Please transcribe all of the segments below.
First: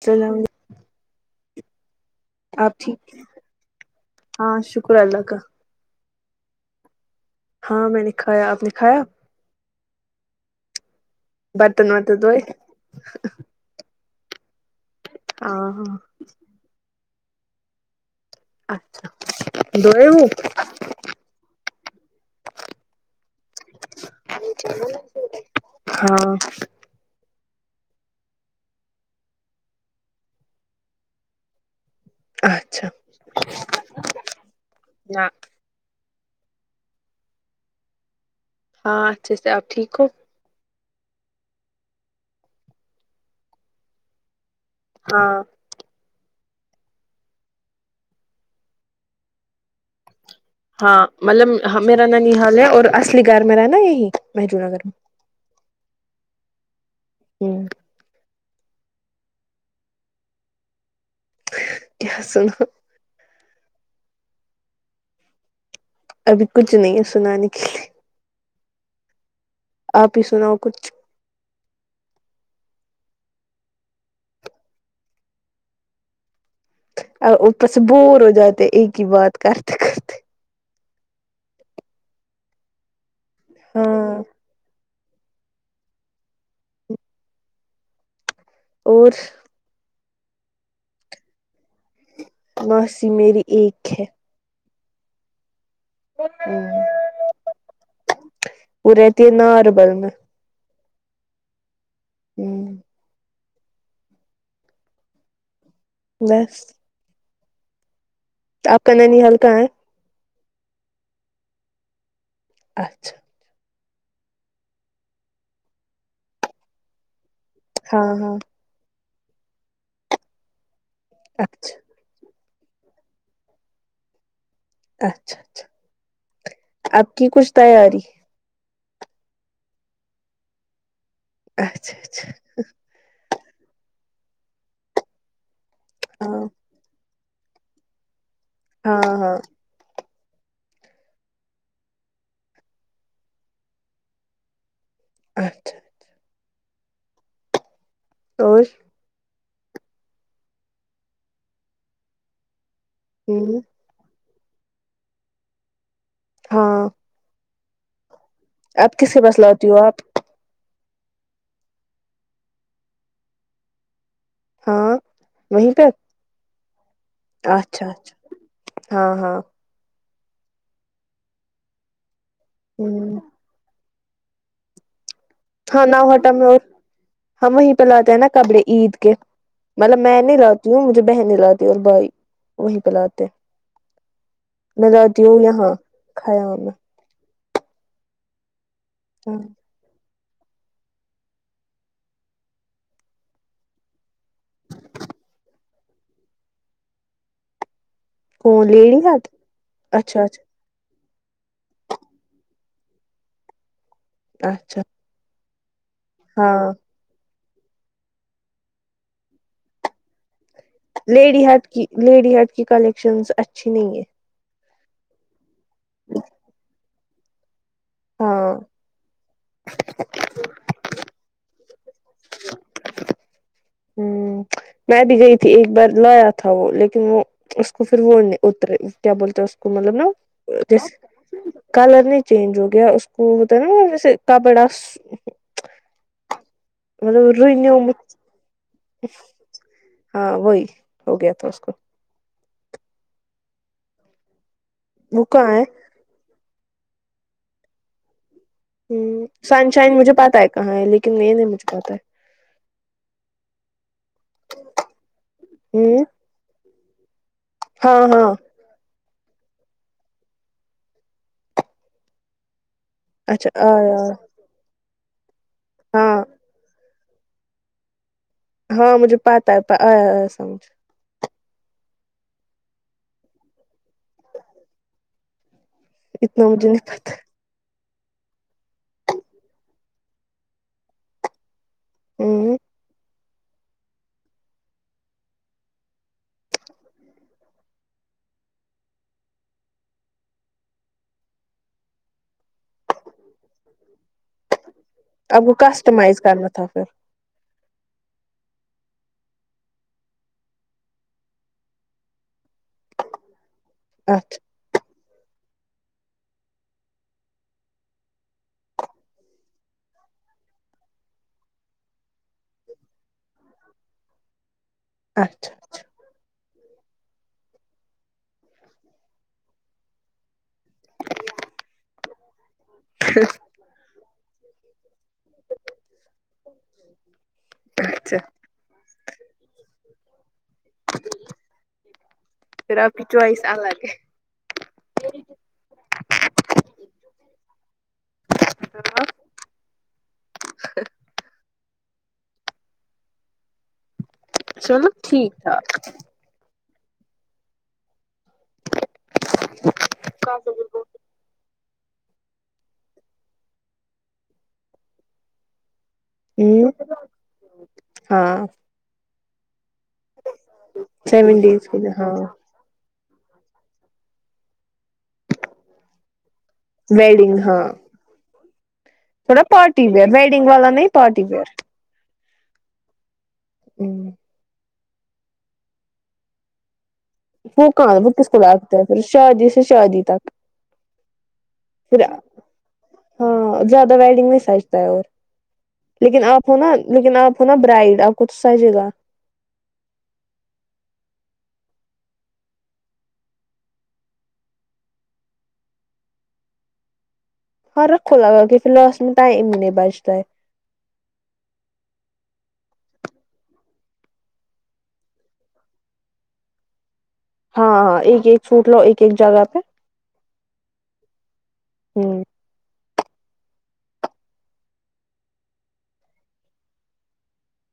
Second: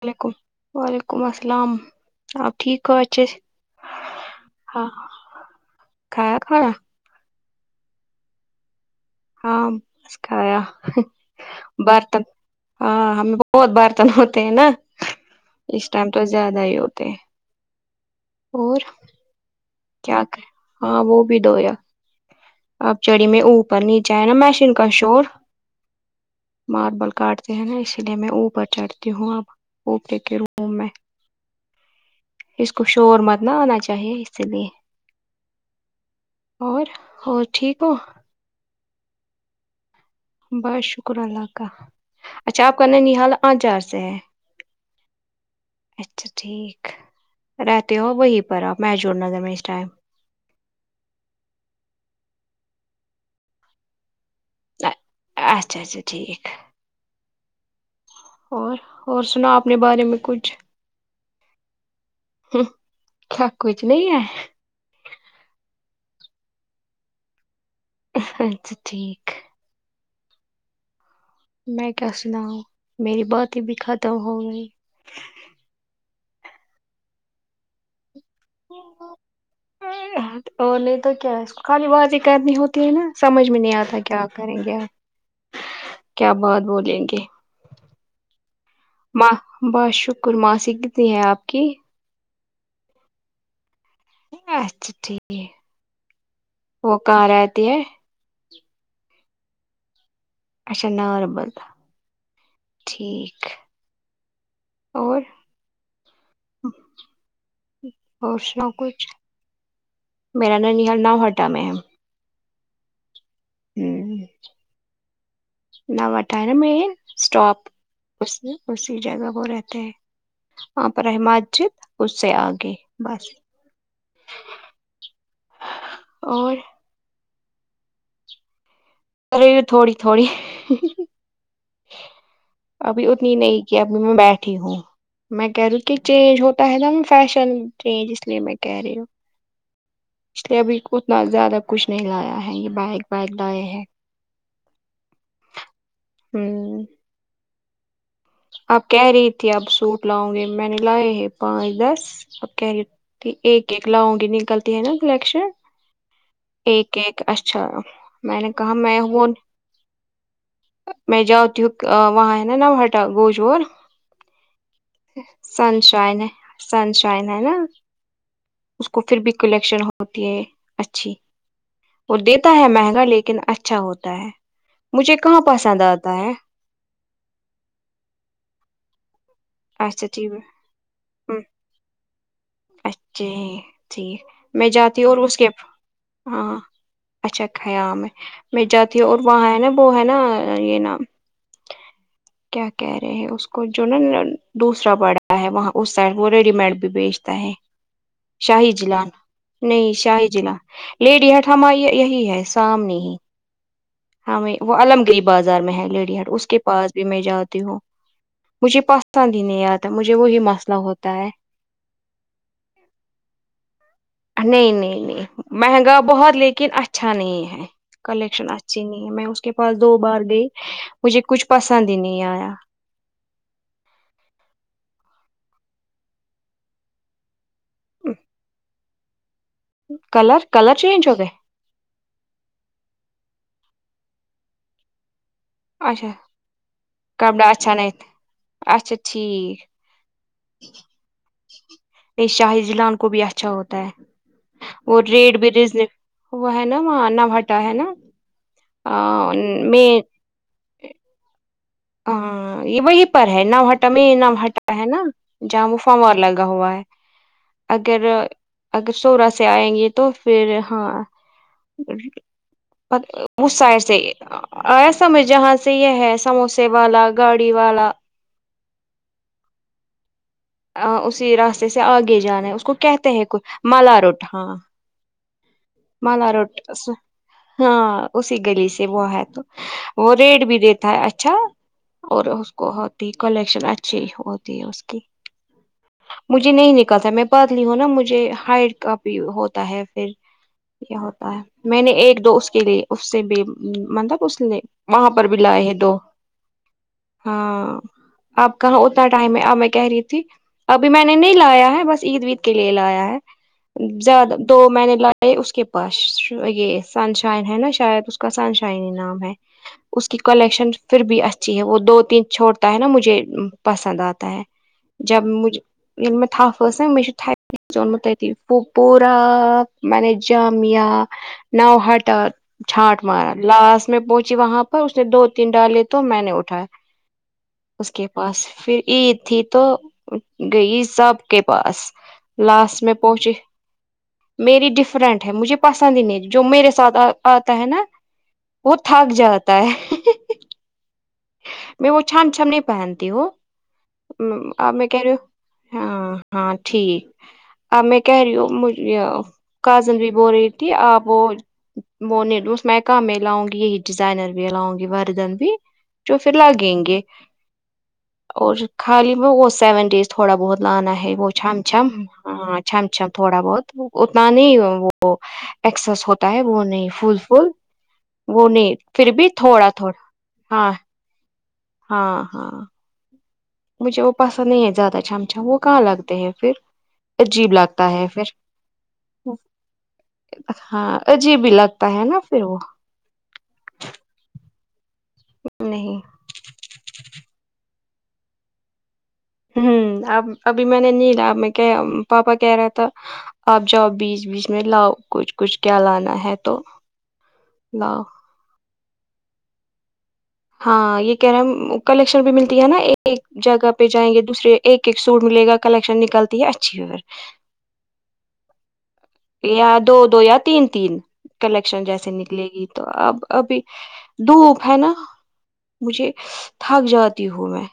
علیکم وعلیکم السلام آپ ٹھیک ہو اچھے سے ہاں شکر اللہ کا کھایا کھانا ہاں میں نے کھایا آپ نے کھایا ہاں بس کھایا ورتن برتن دھوئے ہاں ہم بہت برتن ہوتے ہیں نا ہاں اس ہاں ٹائم تو زیادہ ہی ہوتے ہیں اور اچھا دھوئے کیا وہ کر ہاں وہ بھی دھویا آپ چڑھی میں او پر نیچے ہے نا مشین کا شور ہاں ماربل کاٹ یہ ہے نا اسی لیے میں اوپر چڑھتی ہوں اب اوپر ہی کے روم روم میں اس کو اچھا شور مت نہ آنا چاہیے اسی لیے نہ اور اور ٹھیک ہو ہاں اچھے سے آپ ٹھیک ہو بس شکر اللہ کا اچھا آپ کا ننہال آچہار سے ہے ہاں اچھا ٹھیک رہتے ہو وہیں پر آپ میں جوڑ نظر میں اس ٹائم ہاں مطلب ہاں میرا ننہال ہے اور اصلی گھر میرا ہے نا یہیں محجو نگر میں اچھا اچھا ٹھیک ہوں اور اور سناؤ اپنے بارے میں کچھ کیا سناؤ کیا کچھ نہیں ہے ابھی کچھ نہیں ہے سنانے کے لیے اچھا اچھا ٹھیک آپ ہی سناؤ کچھ میں کیا سناو میری باتیں بھی ختم ہو گئی ا اوپر سے بور ہو جاتے ایک ہی بات کرتے کر اور نہیں تو کیا خالی بات ہی کرنی ہوتی ہے نا سمجھ میں نہیں آتا ہاں کیا کریں گے کیا بات بولیں گے اور ما بہ شکر ماسی کتنی ہے آپ کی ماسی میری ایک ہے ماسی ٹھیک ہے ہے وہ رہتی ہے نا ناربل میں اچھا ناربل ہوں ٹھیک اور بس [inaudible] آپ کا کچھ ننہال کہاں ہے میرا ننہال ناوہٹا میں ہے اچھا ہوں نو ناوہٹا میں ہے اسٹاپ ہاں ہاں اسے اسی جگہ وہ رہتے ہیں وہاں پر ہے مسجد اچھا اس سے آگے بس اچھا اچھا اور آپ کی کچھ تیاری ہوئی ہے تھوڑی تھوڑی اچھا اچھا ابھی اتنی نہیں کیا ابھی میں بیٹھی ہوں میں کہہ رہی کہ ہاں چینج ہوتا ہے نہ فیشن چینج اس لیے میں کہہ رہی ہوں ہاں ہاں اس لیے ابھی اتنا زیادہ کچھ نہیں لایا ہے یہ بائک بائک لائے ہیں اچھا ہوں اور کہہ رہی تھی اب سوٹ لاؤں گے میں نے لائے ہیں پانچ دس اب کہہ رہی تھی ہ ایک ایک لاؤ گی نکلتی ہے نا کلیکشن ہاں ایک ایک اچھا میں نے کہا آپ میں کس کے ہوں پاس لاتی ہو آپ میں جاؤ تی ہوک وہاں ہے نا نوہٹا گوشور اور سن شائن ہے سن شائن ہے نا اچھا اچھا اس کو ہاں پھر بھی ہاں کلیکشن ہو ہوتی ہے اچھی وہ دیتا ہے ہ مہنگا لیکن اچھا ہوتا ہے مجھے کہاں پر ہاں ن ہوٹل میں ہم وہیں پہ لاتے ہیں نا کبڑے عید کے مطلب اچھا میں ٹھیک نہیں ہے لات وہ مجھے بہن لاتی اور بھائی وہیں پہ لاتے اچھے ٹھیک میں جاتی ہوں اور لاتی اس کے یہاں کھیا ہاں میں اچھا خیام ہے میں جاتی ہوں اور ہاں وہاں ہے نا وہ ہے نا یہ نام کیا کہہ رہے ہیں اس کو جو نا دوسرا بڑا ہے وہاں اس سائڈ وہ ریڈی میڈ بھی بیچ تا ہے کون شاہ لیڈی جیلان ہاتھ نہیں اچھا شاہ اچھا جیلان لیڈی ہٹ ہما یہی ہے سامنے ہی ہاں وہی وہ اچھا علم گری بازار میں ہے لیڈی ہٹ اس کے ہاں پاس میں جاتی ہوں مجھے پسند ہی نہیں آتا ہے مجھے وہی مسئلہ ہو لیڈی ہٹ کی لیڈی ہٹ کی کلیکشنس اچھی نہیں ہے نہیں نہیں نہیں مہنگا بہت لیکن اچھا نہیں ہے کلیکشن ہاں اچھی نہیں ہے میں اس کے پاس دو بار گئی مجھے کچھ پسند ہی نہیں آیا ہوں میں بھی گئی تھی ایک بار لایا تھا وہ لیکن وہ اس کو پھر وہ نے اترے کیا بولتے اس کو مطلب نا کلر کلر دیز چینج ہو گئے کلر نی چینج ہو گیا اس کو ہوتا ہے نا سے کا بڑا اچھا کپڑا اچھا رینیو نہیں تھا اچھا ٹھیک ہاں وہی ہو گیا تھا اس کو شاہ جیلان کو بھی اچھا ہوتا ہے اور وہ ریٹ بھی کہاں ہے ریزل وہ ہے نا وہاں نو ہٹا ہے نا آ، ہاں سن شائن میں مجھے پتا ہے کہاں ہے لیکن یہن مجھے پتا ہاں یہ وہی پر ہے نوہٹا میں نوہٹا ہے نا جہاں وہ ہے ہ فاور لگا ہوا ہے ہاں اگر ہاں اگر سورت سے آئیں گے تو پھر ہاں پ اچھا اس سائڈ آیا سے ایسا میں جہاں سے یہ ہے ہاں سموسے والا گاڑی والا ہاں مجھے پتہ ہے آیا سمجھ میں آ اسی راستے سے آگے جانا ہے اس کو کہتے ہیں کوئی ملا روٹ ہاں ملا اتنا مجھے روٹس نہیں پتا ہاں اسی گلی سے وہ ہے تو وہ ریڈ بھی دیتا ہے اچھا اور ہ اس کو ہو ٹی کلیکشن اچھی ہوتی ہے اس کی مجھے نہیں نکلتا میں پتلی ہوں نا مجھے ہائٹ کا بھی ہوتا ہے پھر یہ ہوتا ہے میں نے ایک دو اس کے لیے اس سے بھی مطلب اس نے وہاں پر بھی آپ کو لائے ہیں دو کسٹمائز کرنا تھا پھر ہاں آپ کہاں اتنا ٹائم ہے اب میں کہہ رہی تھی ابھی میں نے نہیں لایا ہے بس عید وید کے لیے لایا ہے زیادہ اچھا دو میں نے لا اس کے پاس یہ سن شائن ہے نا شاید اس کا سن شائن نام ہے اس کی کلیکشن پھر بھی اچھی ہے وہ دو تین چھوڑتا ہے نا مجھے پسند آتا ہے [inaudible] جب مجے یل میں تھپس نا میں چ تھپ اونمت ت پ پورا [unintelligible] میں نے جامیا نو ہٹا چھانٹ مارا لاسٹ میں پہنچی وہاں پر اس نے دو تین ڈالے تو میں نے اٹھایا اس کے اچھا پاس پھر عید تھی تو گئی سب کے پاس پھر لاسٹ آپ میں کی پہنچی چوائس الگ ہے میری ڈفرنٹ ہے مجھے پسند ہی نہیں جو میرے ساتھ آتا ہے نا وہ تھک جاتا ہے میں وہ چھم چھم نہیں پہنتی ہوں اب میں چلو کہہ رہی ہوں ٹھیک تھا ہاں ہاں ٹھیک اب میں کہہ رہی ہو یہ کاجل بھی بول ہو رہی تھی آپ وہ وہ اس میں کا میں لاؤں گی یہی ڈیزائنر بھی لاؤں گی وردن بھی جو پھر ہوں لگیں گے ہاں اور خالی میں وہ سیون ڈیز تھوڑا بہت لانا ہے وہ سیون چھم ڈیز کے چھم لیے ہاں چھم چھم تھوڑا بہت اتنا نہیں وہ ایکسس ہوتا ہے وہ نہیں فول ویڈنگ فول ہاں وہ ن تھوڑا پارٹی ویئر ویڈنگ والا نہیں پارٹی ویئر ہاں ہاں ہوں مجھے وہ پسند نہیں ہے زیادہ چھم چھم وہ کہاں لگتے ہیں پھر عجیب وہ لگتا کہاں ہے وہ کس پھر کو لگتا ہے پھر شادی سے شادی تک ہاں عجیب ہی لگ تا ہے نا پھر وہ ہاں زیادہ ویڈنگ میں سجتا ہے نہیں لیکن آپ ہو نا لیکن آپ ہو نا برائڈ آپ کو تو سجے گا ہوں اب ابھی میں نے نلا میں پاپا کہہ رہا تھا آپ جاؤ بیج بیج میں لاؤ کچھ کچھ کیا لانا ہے تو پر لاؤ اسکو لگا کہ فی الحال اس میں ٹائم نہیں بچتا ہے ہاں یہ کہہ رہے ہیں کلیکشن بھی ملتی ہے نا ایک جگہ پہ جائیں گے دوسرے ایک ایک سوٹ ملے گا کلیکشن نکلتی ہے اچھی ہو ہاں ہاں ایک ایک فوٹ لو ایک ایک جگہ پہ یا دو دو یا تین تین کلیکشن جیسے ہوں نکلے گی تو اب ابھی دھوپ ہے نا مجھے تھک جاتی ہوں میں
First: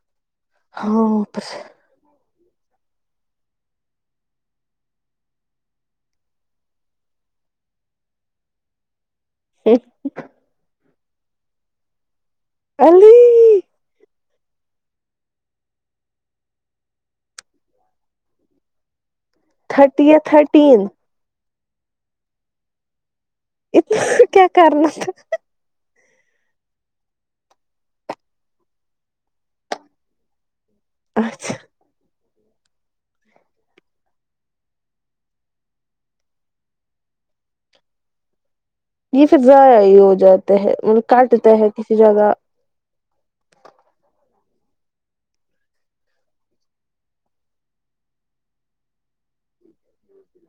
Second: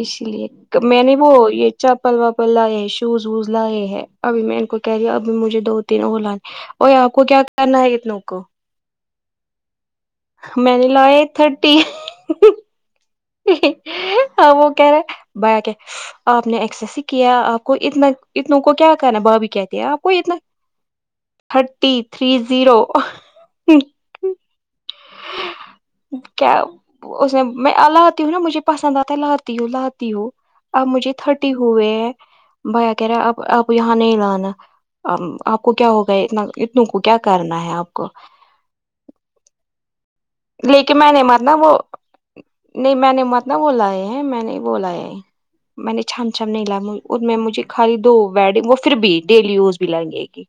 اس لیے میں نے وہ ہاں یہ چپل واپل لائے ہیں شوز ووز لائے ہے ابھی میں ان کو کہہ رہی ہوں ابھی مجھے دو تین اور لانے اور آپ کو کیا کرنا ہے اتنو کو ایک میں نے لائے تھرٹی ای ا وہ کہ رہے بیا کہ [unintelligible] آپ نے ایسرس ہی کیا آپ کو اتنا اتنوں کو کیا کرنا بھابھی کہ آ تھرٹی یا کوئی اتنا تھرٹین تھرٹی تھری زیرو اتنا کیا کرنا تھا کیا اس میں میں لاتی ہوں نا مجھے پسند آتا لاتی ہوں لاتی ہوں اب مجھے تھرٹی اچھا ہوئے ہیں بھایا کہہ رہا اب آپ یہاں نہیں لانا آپ کو کیا ہوگا اتنا اتنوں کو کیا کرنا ہے آپ کو یہ پھر ضائع ہی ہو جاتا ہے لیکن مطلب میں نے مت نا کاٹتے ہے وہ کسی جگہ نہیں میں نے مطلب بولا یہ ہے میں نہیں بولایا ہے میں نے چھن چھن نہیں لے میں مجھے خالی دو ویڈنگ وہ پھر بھی ڈیلی یوز بھی لگے گی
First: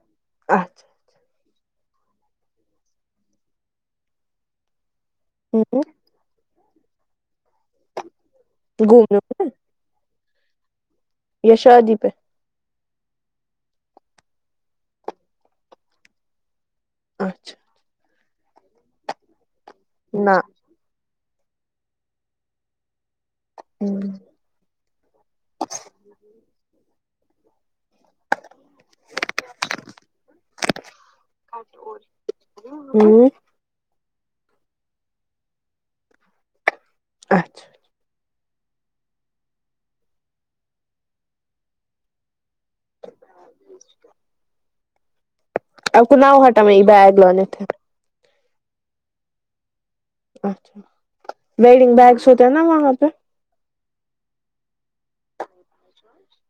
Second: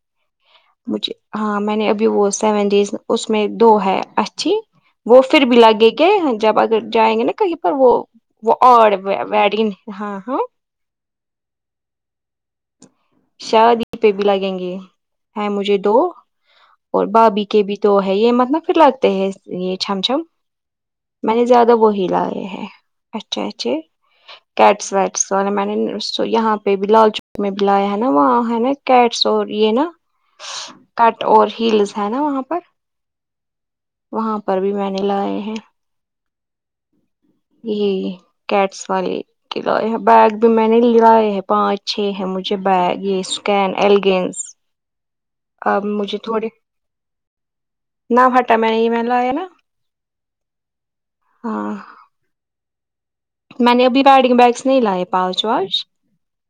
اچھا مجھے ہاں میں نے ابھی وہ سیون ڈیز اس میں دو ہے اچھی وہ پھر بھی لگے گے جب اگر جائیں گے نا کہیں پر وہ وہ اور گھومنے بیڈی ہاں ہاں یہ شادی پہ شادی پہ بھی لگیں گے ہیں مجھے دو اور بھابھی کے اچھا بھی تو ہے یہ مطلب پھر لگتے ہے یہ چھم چھم نہ میں نے زیادہ وہی لائے ہیں اچھے اچھے کیٹس ویٹس والے میں نے یہاں پہ بھی لال چوک میں بھی لایا ہے نا وہاں ہے نا کیٹس اور یہ نا کٹ اور ہلس ہے نا وہاں پر ہوں وہاں پر بھی میں نے لائے ہیں اچھا جی کیٹس والے کے لائے ہیں بیگ بھی میں نے لائے ہیں پانچ چھ ہے مجھے بیگ یہ کیین ایلگینس اب آ کو مجھے نؤ تھوڑے ہاٹا میں یہ بیگ لانے تھے نہ ہاٹا میں ہی میں لاے نا اچھا ہاں ویڈنگ بیگس ہوتے ہیں نا وہاں پہ میں نے ابھی وبیڈگ بیگس نہیں لائے پانچ واچ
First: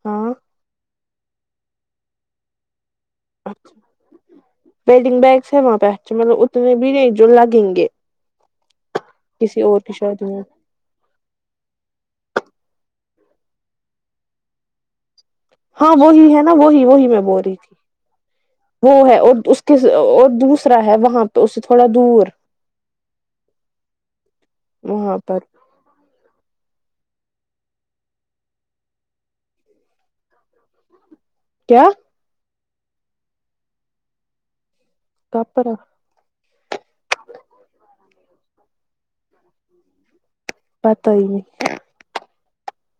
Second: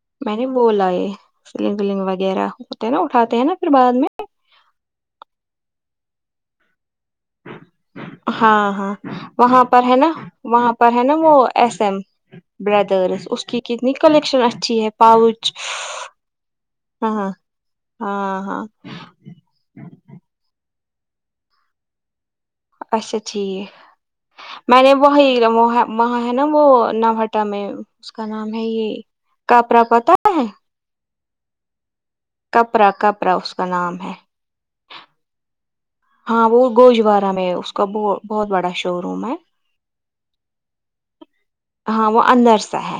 ہاں میں نے وہ لائے سیلنگ ولنگ وغیرہ ہوتے ہیں نا اٹھاتے ہیں نا پھر بعد میں ویڈنگ بیگس ہے وہاں پہ اچھے مطلب اتنے بھی نہیں جو لگیں گے ہاں ہاں کسی وہاں اور پر کی ہے نا شادی میں وہاں پر ہے نا وہ ایس ایم بردرس اس کی کتنی کلیکشن اچھی ہے پؤچ ہاں وہی ہے نا وہی وہی میں بول رہی تھی ہاں ہاں وہ ہے اور کس اور دوسرا ہے وہاں پہ اس سے تھوڑا دور اچھا ٹھیک میں نے وہ وہاں پر میں ہے وہاں ہے نا وہ نوٹا میں اس کا نام ہے یہ کاپرا پتا ہے کیا کپرا کپرا اس کا نام ہے کپرا ہاں وہ گوجوارہ میں اس کا بہت بڑا شو روم ہے پتئی نہیں ہاں وہ اندر سا ہے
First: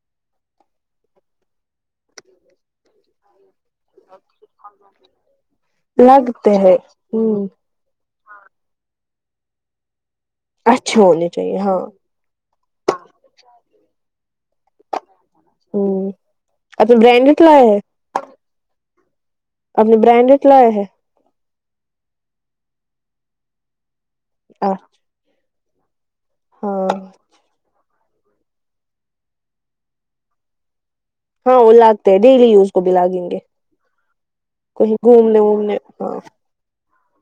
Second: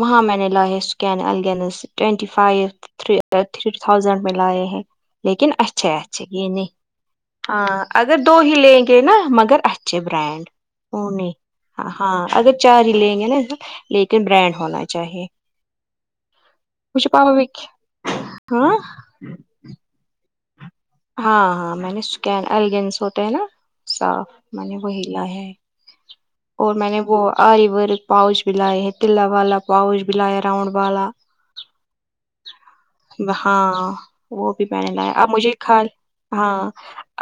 وہاں میں نے لائے ہے سکین الگینس ٹینٹی فائیو تھ تھ تھازینڈ میں لائے ہیں لیکن اچھا اچھا یہ لگتے نہیں ہے ہ ہاں اگر دو ہی لیں گے نا مگر اچھے برانڈ ا اچھے ہونے نہیں چاہیے ہاں اگر چار ہی لیں گے نا لیکن برانڈ ہونا چاہیے ہوں ابھی مجھے پاپا برانڈیڈ بھی لاے ہے ہاں آپنے برانڈڈ لائے ہے ہاں ہاں میں نے سکں الگس ہوتے ہے نا ایسا میں ہاں نے وہ لائے ہیں اور میں نے وہ آئیور پاؤچھ بھی لائے ہیں تلا والا پاؤچھ بھی لایا راؤنڈ والا ہو لاتے ڈلی یز ہاں وہ بھی پہنے کہیں لا اب گھومنے مجھے وومنے کھا ہاں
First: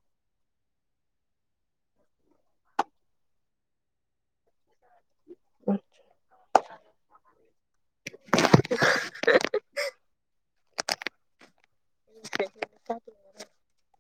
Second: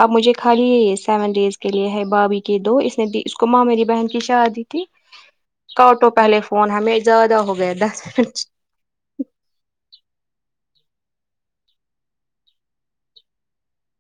اب مجھے خالی سیون ڈیز کے لیے ہے بھابھی کے دو اس نے دی اس کو مومری بہن کی شادی تھی کاٹو پہلے فون ہمیں زیادہ ہو گیا دس منٹ [inaudible] [inaudible]